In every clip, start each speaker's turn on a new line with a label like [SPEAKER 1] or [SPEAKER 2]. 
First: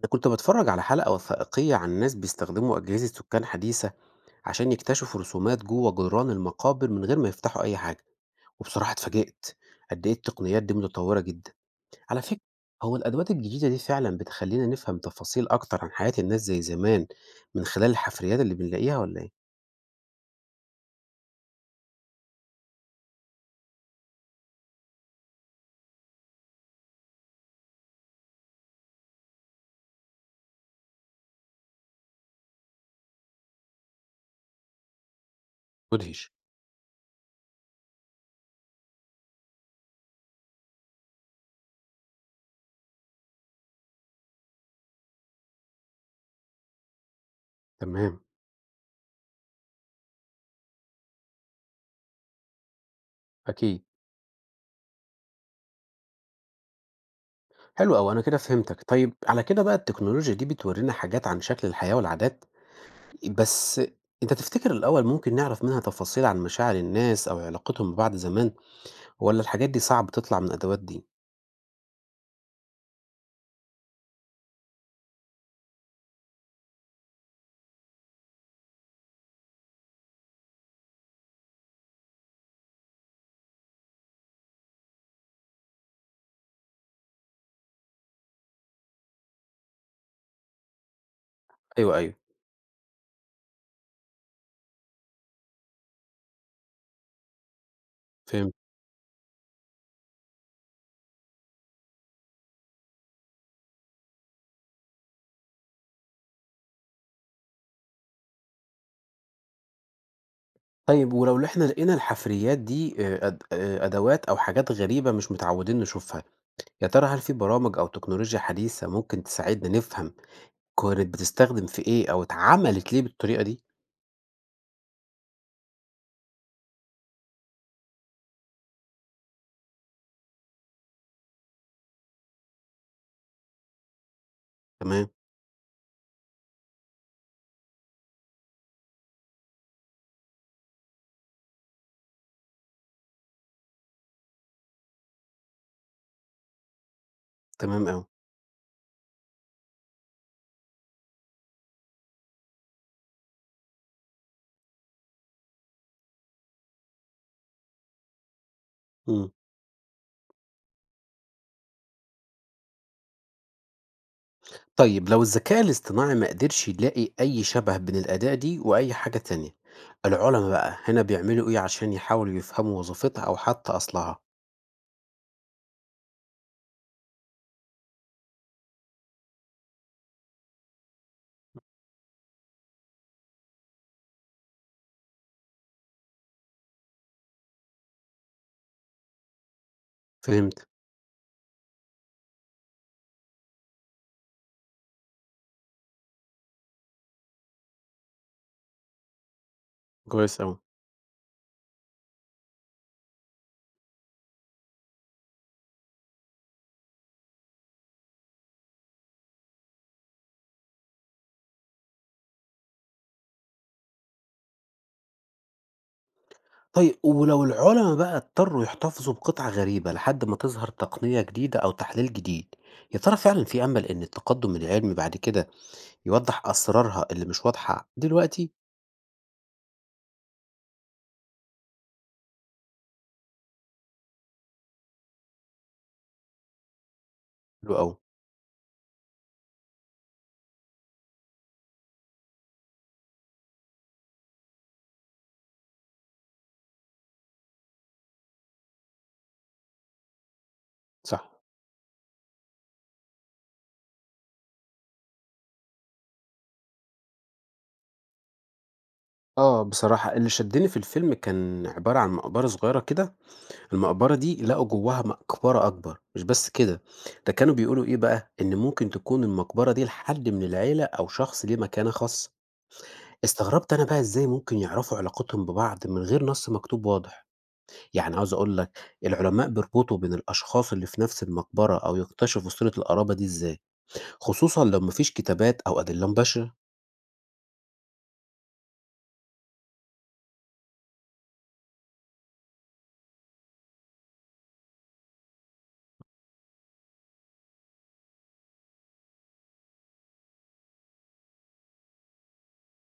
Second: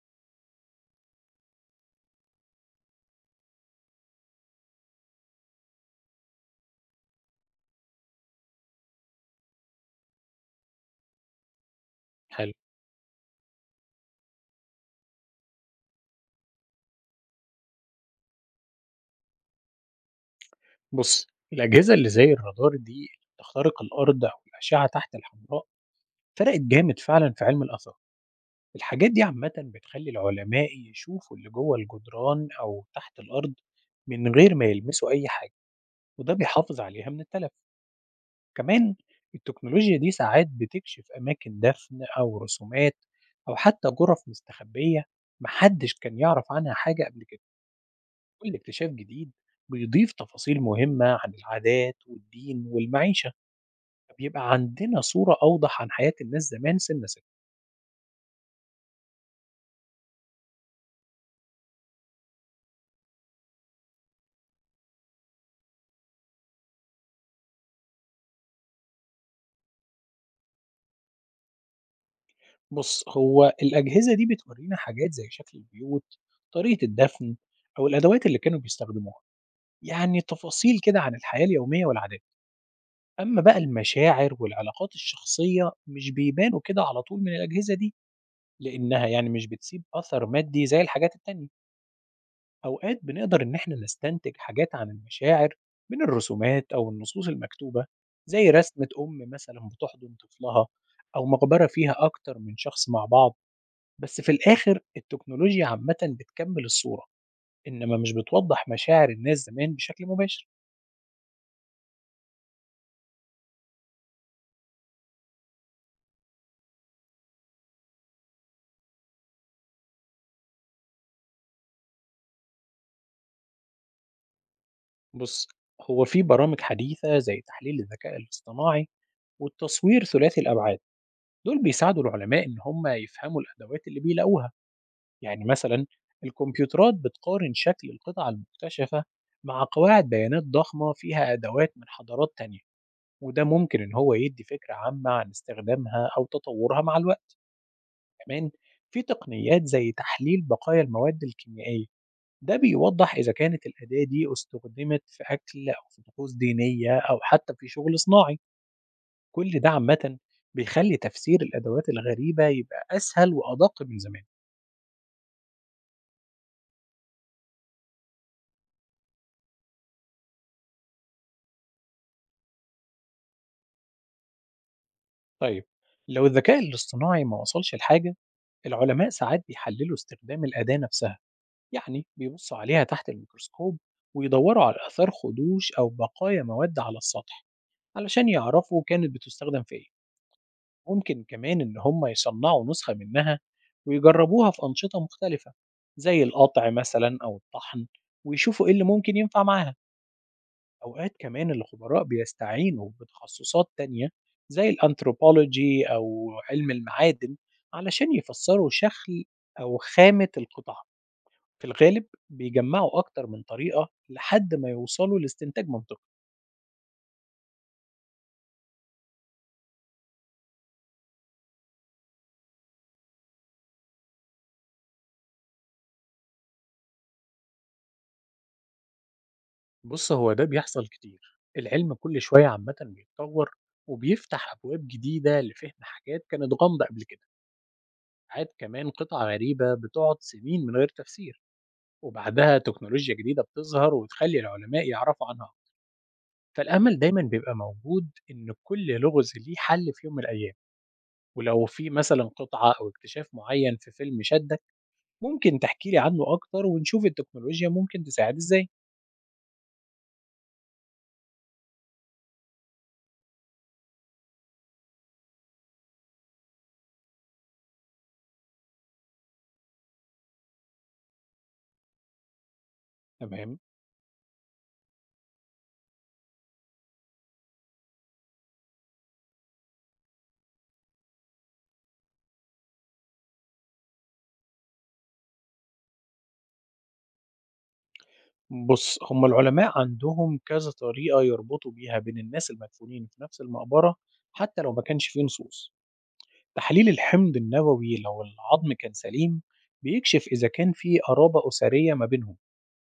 [SPEAKER 1] أنا كنت باتفرج على حلقة وثائقية عن ناس بيستخدموا أجهزة سكان حديثة عشان يكتشفوا رسومات جوه جدران المقابر من غير ما يفتحوا أي حاجة، وبصراحة اتفاجئت قد إيه التقنيات دي متطورة جدا، على فكرة
[SPEAKER 2] حلو.
[SPEAKER 1] هو الأدوات الجديدة دي فعلا بتخلينا نفهم تفاصيل أكتر عن حياة الناس زي زمان من خلال الحفريات اللي بنلاقيها ولا إيه؟
[SPEAKER 2] بُص، الأجهزة اللي زي الرادار دي اللي بتخترق الأرض أو الأشعة تحت الحمراء فرقت جامد فعلًا في علم الآثار. الحاجات دي عامةً بتخلّي العلماء يشوفوا اللي جوّه الجدران أو تحت الأرض من غير ما يلمسوا أي حاجة،
[SPEAKER 1] مدهش.
[SPEAKER 2] وده بيحافظ عليها من التلف. كمان التكنولوجيا دي ساعات بتكشف أماكن دفن أو رسومات أو حتى غرف مستخبية ما حدش كان يعرف عنها حاجة قبل كده.
[SPEAKER 1] تمام.
[SPEAKER 2] كل اكتشاف جديد بيضيف تفاصيل مهمة عن العادات والدين والمعيشة،
[SPEAKER 1] أكيد.
[SPEAKER 2] فبيبقى عندنا صورة أوضح عن حياة الناس زمان سنة سنة.
[SPEAKER 1] حلو أوي، أنا كده فهمتك. طيب على كده بقى التكنولوجيا دي بتورينا حاجات عن شكل الحياة والعادات، بس أنت تفتكر الأول ممكن نعرف منها تفاصيل عن مشاعر الناس أو علاقتهم ببعض زمان، ولا الحاجات دي صعب تطلع من الأدوات دي؟
[SPEAKER 2] بص، هو الأجهزة دي بتورينا حاجات زي شكل البيوت، طريقة الدفن، أو الأدوات اللي كانوا بيستخدموها، يعني تفاصيل كده عن الحياة اليومية والعادات. أما بقى المشاعر والعلاقات الشخصية مش بيبانوا كده على طول من الأجهزة دي، لأنها يعني مش بتسيب أثر مادي زي الحاجات التانية.
[SPEAKER 1] أيوه، أيوه.
[SPEAKER 2] أوقات بنقدر إن إحنا نستنتج حاجات عن المشاعر من الرسومات أو النصوص المكتوبة، زي
[SPEAKER 1] فهمت.
[SPEAKER 2] رسمة أم مثلا بتحضن طفلها أو مقبرة فيها أكتر من شخص مع بعض. بس في الآخر التكنولوجيا عامة بتكمل الصورة، إنما مش بتوضح مشاعر الناس زمان بشكل مباشر.
[SPEAKER 1] طيب ولو إحنا لقينا الحفريات دي أد أدوات أو حاجات غريبة مش متعودين نشوفها، يا ترى هل في برامج أو تكنولوجيا حديثة ممكن تساعدنا نفهم كانت بتستخدم في إيه أو اتعملت ليه بالطريقة دي؟
[SPEAKER 2] بص، هو في برامج حديثة زي تحليل الذكاء الاصطناعي والتصوير ثلاثي الأبعاد، دول بيساعدوا العلماء إن هم يفهموا الأدوات اللي بيلاقوها.
[SPEAKER 1] تمام.
[SPEAKER 2] يعني مثلا الكمبيوترات بتقارن شكل القطع المكتشفة مع قواعد بيانات ضخمة فيها أدوات من حضارات تانية، وده ممكن إن هو يدي فكرة عامة عن استخدامها أو تطورها مع الوقت.
[SPEAKER 1] تمام أوي.
[SPEAKER 2] كمان في تقنيات زي تحليل بقايا المواد الكيميائية، ده بيوضح إذا كانت الأداة دي استخدمت في أكل أو في طقوس دينية أو حتى في شغل صناعي.
[SPEAKER 1] إمم.
[SPEAKER 2] كل ده عامة بيخلي تفسير الأدوات الغريبة يبقى أسهل وأدق من زمان.
[SPEAKER 1] طيب لو الذكاء الاصطناعي ما قدرش يلاقي أي شبه بين الأداة دي وأي حاجة تانية، العلماء بقى هنا بيعملوا إيه عشان يحاولوا يفهموا وظيفتها أو حتى أصلها؟
[SPEAKER 2] طيب، لو الذكاء الاصطناعي ما وصلش لحاجة، العلماء ساعات بيحللوا استخدام الأداة نفسها، يعني بيبصوا عليها تحت الميكروسكوب ويدوروا على آثار خدوش أو بقايا مواد على السطح علشان يعرفوا كانت بتستخدم في إيه.
[SPEAKER 1] فهمت.
[SPEAKER 2] ممكن كمان إن هم يصنعوا نسخة منها ويجربوها في أنشطة مختلفة زي القطع مثلا أو الطحن، ويشوفوا إيه اللي ممكن ينفع معاها.
[SPEAKER 1] كويس أوي.
[SPEAKER 2] أوقات كمان الخبراء بيستعينوا بتخصصات تانية زي الأنثروبولوجي أو علم المعادن علشان يفسروا شكل أو خامة القطع. في الغالب بيجمعوا أكتر من طريقة لحد ما يوصلوا لاستنتاج منطقي.
[SPEAKER 1] طيب ولو العلماء بقى اضطروا يحتفظوا بقطعة غريبة لحد ما تظهر تقنية جديدة أو تحليل جديد، يا ترى فعلا في أمل إن التقدم العلمي بعد كده يوضح أسرارها اللي مش واضحة دلوقتي؟
[SPEAKER 2] بص، هو ده بيحصل كتير. العلم كل شوية عامة بيتطور وبيفتح أبواب جديدة لفهم حاجات كانت غامضة قبل كده.
[SPEAKER 1] حلو أوي.
[SPEAKER 2] ساعات كمان قطع غريبة بتقعد سنين من غير تفسير، وبعدها تكنولوجيا جديدة بتظهر وتخلي العلماء يعرفوا عنها أكتر. فالأمل دايمًا بيبقى موجود إن كل لغز ليه حل في يوم من الأيام،
[SPEAKER 1] صح.
[SPEAKER 2] ولو في مثلًا قطعة أو اكتشاف معين في فيلم شدّك، ممكن تحكي لي عنه أكتر ونشوف التكنولوجيا ممكن تساعد إزاي.
[SPEAKER 1] آه بصراحة اللي شدني في الفيلم كان عبارة عن مقبرة صغيرة كده، المقبرة دي لقوا جواها مقبرة أكبر، مش بس كده، ده كانوا بيقولوا إيه بقى؟ إن ممكن تكون المقبرة دي لحد من العيلة أو شخص ليه مكانة خاصة.
[SPEAKER 2] تمام.
[SPEAKER 1] استغربت أنا بقى إزاي ممكن يعرفوا علاقتهم ببعض من غير نص مكتوب واضح، يعني عاوز أقول لك العلماء بيربطوا بين الأشخاص اللي في نفس المقبرة أو يكتشفوا صلة القرابة دي إزاي، خصوصًا لو مفيش كتابات أو أدلة مباشرة.
[SPEAKER 2] بُص، هم العلماء عندهم كذا طريقة يربطوا بيها بين الناس المدفونين في نفس المقبرة حتى لو ما كانش في نصوص. تحليل الحمض النووي لو العظم كان سليم، بيكشف إذا كان في قرابة أسرية ما بينهم.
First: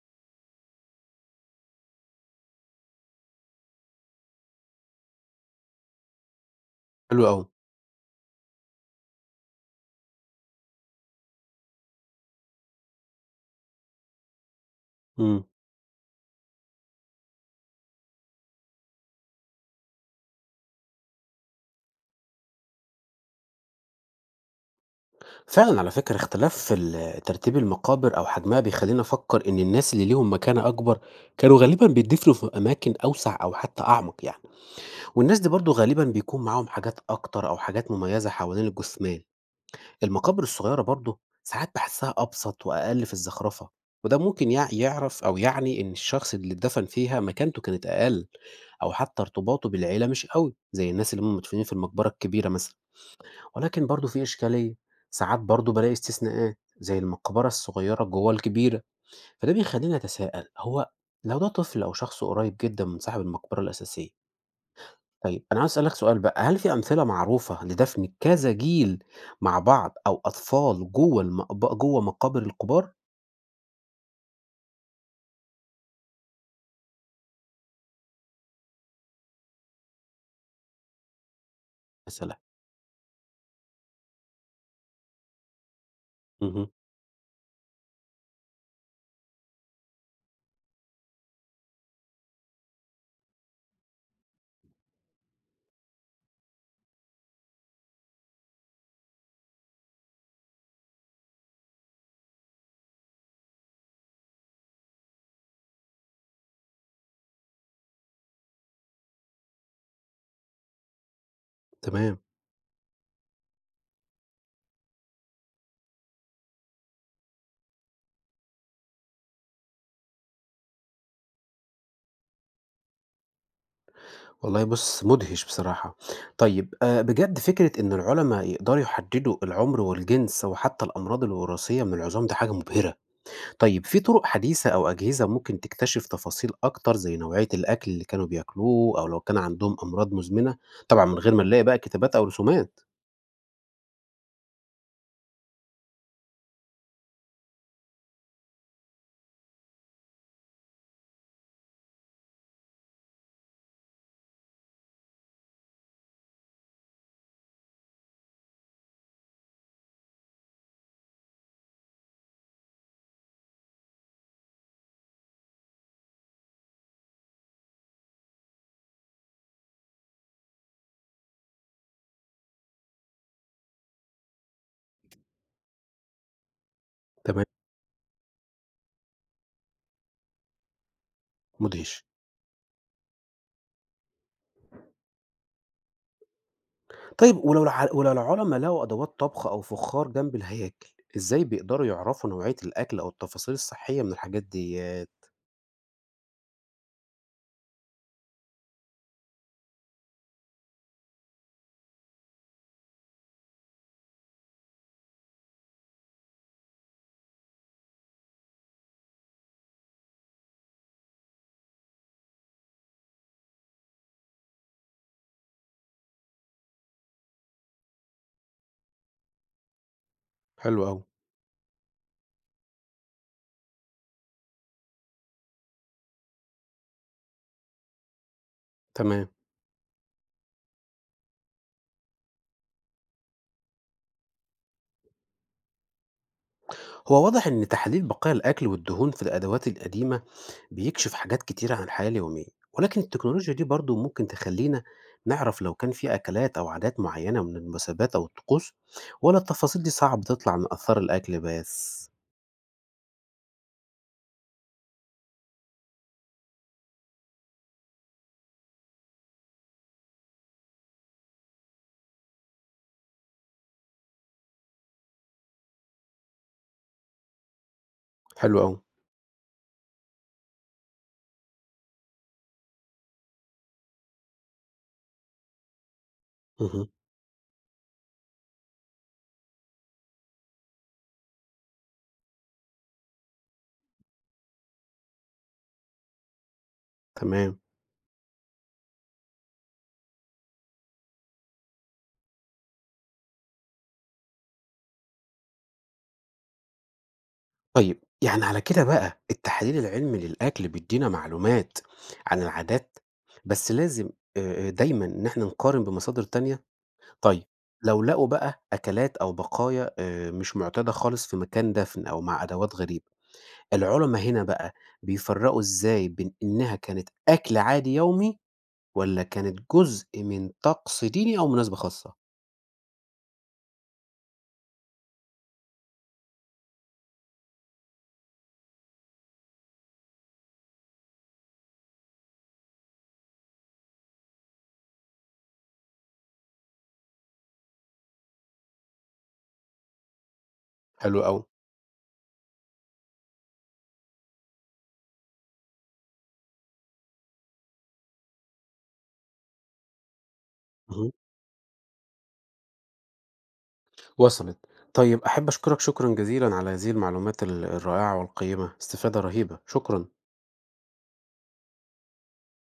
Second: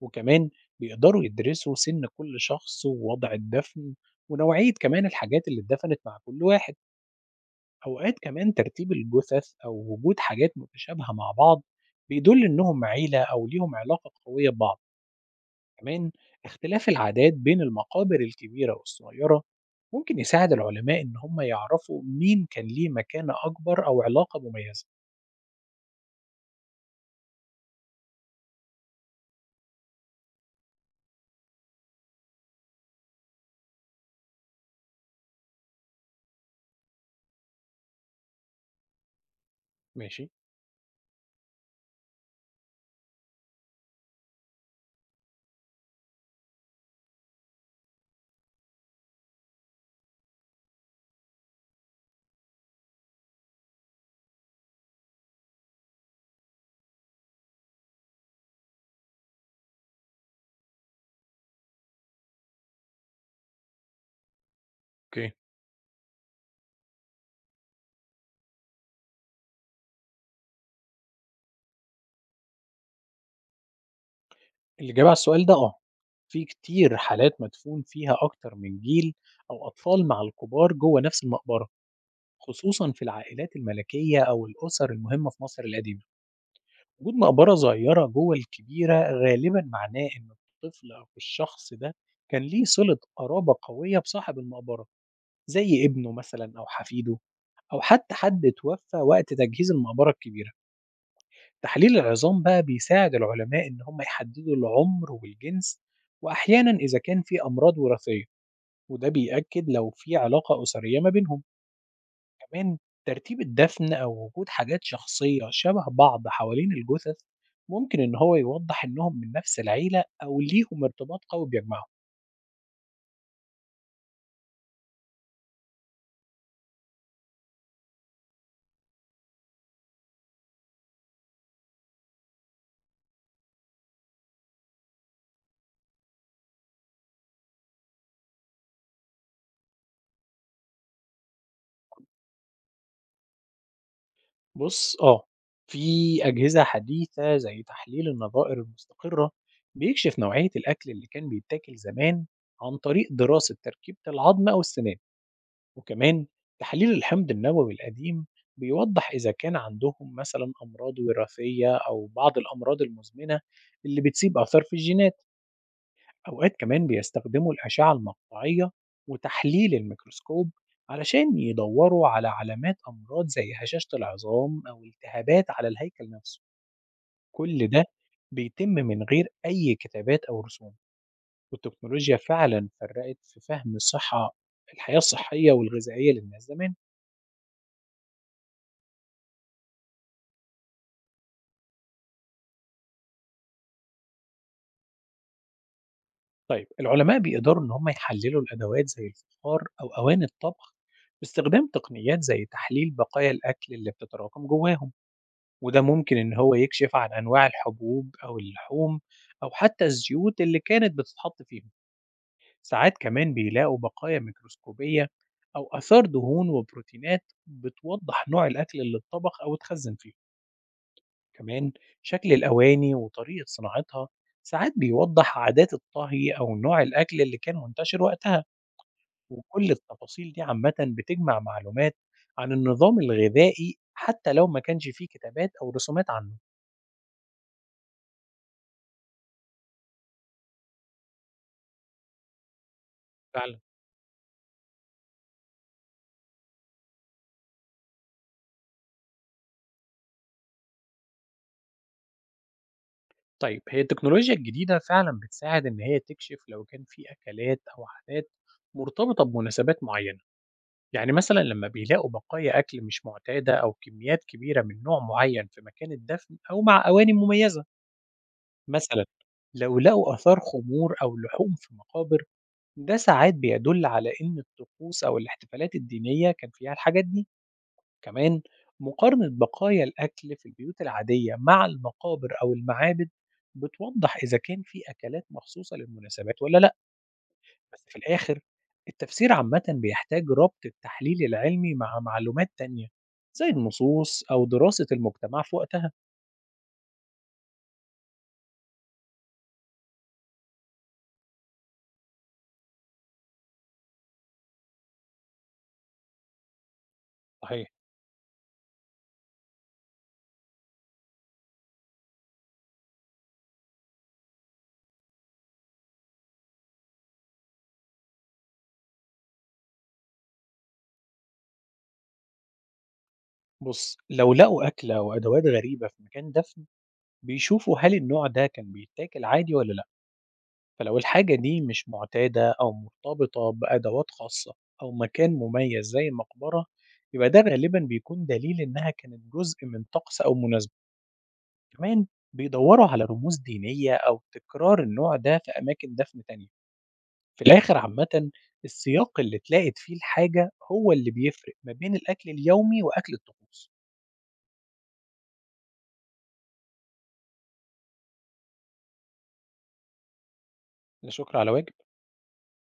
[SPEAKER 2] وكمان بيقدروا يدرسوا سن كل شخص ووضع الدفن ونوعية كمان الحاجات اللي اتدفنت مع كل واحد.
[SPEAKER 1] حلو أوي.
[SPEAKER 2] أوقات كمان ترتيب الجثث أو وجود حاجات متشابهة مع بعض بيدل إنهم عيلة أو ليهم علاقة قوية ببعض.
[SPEAKER 1] إمم.
[SPEAKER 2] كمان اختلاف العادات بين المقابر الكبيرة والصغيرة ممكن يساعد العلماء إن هم يعرفوا مين كان ليه مكانة أكبر أو علاقة مميزة.
[SPEAKER 1] فعلا على فكرة اختلاف في ترتيب المقابر أو حجمها بيخليني أفكر إن الناس اللي ليهم مكانة أكبر كانوا غالبا بيدفنوا في أماكن أوسع أو حتى أعمق يعني، والناس دي برضو غالبا بيكون معاهم حاجات أكتر أو حاجات مميزة حوالين الجثمان.
[SPEAKER 2] ماشي.
[SPEAKER 1] المقابر الصغيرة برضو ساعات بحسها أبسط وأقل في الزخرفة، وده ممكن يعرف أو يعني إن الشخص اللي اتدفن فيها مكانته كانت أقل، أو حتى ارتباطه بالعيلة مش قوي زي الناس اللي هم مدفونين في المقبرة الكبيرة مثلا. ولكن برضه في إشكالية، ساعات برضه بالاقي استثناءات، زي المقبرة الصغيرة جوّه الكبيرة، فده بيخلّيني أتساءل، هو لو ده طفل أو شخص قريب جدًا من صاحب المقبرة الأساسية.
[SPEAKER 2] اوكي.
[SPEAKER 1] طيب أنا عاوز أسألك سؤال بقى، هل في أمثلة معروفة لدفن كذا جيل مع بعض أو أطفال جوّه جوّه مقابر الكبار؟
[SPEAKER 2] اللي جاب على السؤال ده في كتير حالات مدفون فيها أكتر من جيل أو أطفال مع الكبار جوه نفس المقبرة،
[SPEAKER 1] يا سلام!
[SPEAKER 2] خصوصا في العائلات الملكية أو الأسر المهمة في مصر القديمة.
[SPEAKER 1] اهم.
[SPEAKER 2] وجود مقبرة صغيرة جوه الكبيرة غالبا معناه إن الطفل أو الشخص ده كان ليه صلة قرابة قوية بصاحب المقبرة، زي ابنه مثلا أو حفيده، أو حتى حد توفى وقت تجهيز المقبرة الكبيرة. تحليل العظام بقى بيساعد العلماء إن هم يحددوا العمر والجنس، وأحيانا إذا كان في أمراض وراثية، وده بيأكد لو في علاقة أسرية ما بينهم.
[SPEAKER 1] تمام.
[SPEAKER 2] كمان ترتيب الدفن أو وجود حاجات شخصية شبه بعض حوالين الجثث ممكن إن هو يوضح إنهم من نفس العيلة أو ليهم ارتباط قوي بيجمعهم.
[SPEAKER 1] والله بُص مدهش بصراحة. طيب بجد فكرة إن العُلما يقدروا يحددوا العمر والجنس وحتى الأمراض الوراثية من العظام دي حاجة مبهرة. طيب في طرق حديثة أو أجهزة ممكن تكتشف تفاصيل أكتر زي نوعية الأكل اللي كانوا بياكلوه أو لو كان عندهم أمراض مزمنة، طبعا من غير ما نلاقي بقى كتابات أو رسومات.
[SPEAKER 2] بص، في أجهزة حديثة زي تحليل النظائر المستقرة بيكشف نوعية الأكل اللي كان بيتاكل زمان عن طريق دراسة تركيبة العظم أو السنان. وكمان تحليل الحمض النووي القديم بيوضح إذا كان عندهم مثلا أمراض وراثية أو بعض الأمراض المزمنة اللي بتسيب آثار في الجينات. أوقات كمان بيستخدموا الأشعة المقطعية وتحليل الميكروسكوب علشان يدوروا على علامات أمراض زي هشاشة العظام أو التهابات على الهيكل نفسه.
[SPEAKER 1] تمام.
[SPEAKER 2] كل ده بيتم من غير أي كتابات أو رسوم،
[SPEAKER 1] مدهش.
[SPEAKER 2] والتكنولوجيا فعلا فرقت في فهم الصحة، الحياة الصحية والغذائية للناس زمان.
[SPEAKER 1] طيب ولو العلماء لقوا أدوات طبخ أو فخار جنب الهياكل إزاي بيقدروا يعرفوا نوعية الأكل أو التفاصيل الصحية من الحاجات دي؟
[SPEAKER 2] طيب، العلماء بيقدروا إن هم يحللوا الأدوات زي الفخار أو أواني الطبخ باستخدام تقنيات زي تحليل بقايا الأكل اللي بتتراكم جواهم، وده ممكن إن هو يكشف عن أنواع الحبوب أو اللحوم أو حتى الزيوت اللي كانت بتتحط فيهم. ساعات كمان بيلاقوا بقايا ميكروسكوبية أو آثار دهون وبروتينات بتوضح نوع الأكل اللي اتطبخ أو اتخزن فيه.
[SPEAKER 1] حلو أوي.
[SPEAKER 2] كمان شكل الأواني وطريقة صناعتها ساعات بيوضح عادات الطهي أو نوع الأكل اللي كان منتشر وقتها.
[SPEAKER 1] تمام.
[SPEAKER 2] وكل التفاصيل دي عامةً بتجمع معلومات عن النظام الغذائي حتى لو ما كانش فيه كتابات أو رسومات عنه.
[SPEAKER 1] هو واضح إن تحليل بقايا الأكل والدهون في الأدوات القديمة بيكشف حاجات كتيرة عن الحياة اليومية، ولكن التكنولوجيا
[SPEAKER 2] فعلا.
[SPEAKER 1] دي برضو ممكن تخلينا نعرف لو كان في أكلات أو عادات معينة من المناسبات أو الطقوس، ولا التفاصيل دي صعب تطلع من أثار الأكل بس؟
[SPEAKER 2] طيب، هي التكنولوجيا الجديدة فعلا بتساعد إن هي تكشف لو كان في أكلات أو عادات مرتبطة بمناسبات معينة، يعني مثلا لما بيلاقوا بقايا أكل مش معتادة أو كميات كبيرة من نوع معين في مكان الدفن أو مع أواني مميزة.
[SPEAKER 1] حلو أوي.
[SPEAKER 2] مثلا لو لقوا آثار خمور أو لحوم في مقابر، ده ساعات بيدل على إن الطقوس أو الاحتفالات الدينية كان فيها
[SPEAKER 1] مه.
[SPEAKER 2] الحاجات دي. كمان مقارنة بقايا الأكل في البيوت العادية مع المقابر أو المعابد بتوضح إذا كان في أكلات مخصوصة للمناسبات ولا لأ.
[SPEAKER 1] تمام.
[SPEAKER 2] بس في الآخر التفسير عامة بيحتاج ربط التحليل العلمي مع معلومات تانية زي النصوص أو دراسة المجتمع في وقتها.
[SPEAKER 1] طيب يعني على كده بقى التحليل العلمي للأكل بيدينا معلومات عن العادات، بس لازم دايما إن احنا نقارن بمصادر تانية. طيب
[SPEAKER 2] صحيح.
[SPEAKER 1] لو لقوا بقى أكلات أو بقايا مش معتادة خالص في مكان دفن أو مع أدوات غريبة، العُلما هنا بقى بيفرّقوا إزاي بين إنها كانت أكل عادي يومي، والّا كانت جزء من طقس ديني أو مناسبة خاصة؟
[SPEAKER 2] بص، لو لقوا أكلة وأدوات غريبة في مكان دفن، بيشوفوا هل النوع ده كان بيتاكل عادي ولا لأ. فلو الحاجة دي مش معتادة أو مرتبطة بأدوات خاصة أو مكان مميز زي المقبرة، يبقى ده غالبا بيكون دليل إنها كانت جزء من طقس أو مناسبة.
[SPEAKER 1] حلو أوي.
[SPEAKER 2] كمان بيدوروا على رموز دينية أو تكرار النوع ده في أماكن دفن تانية. في الآخر عامة السياق اللي اتلاقت فيه الحاجة هو اللي
[SPEAKER 1] اهم.
[SPEAKER 2] بيفرق ما بين الأكل اليومي وأكل الطقوس.
[SPEAKER 1] وصلت. طيب أحب أشكرك شكرًا جزيلًا على هذه المعلومات الرائعة والقيّمة، استفادة رهيبة، شكرًا.
[SPEAKER 2] لا شكر على واجب.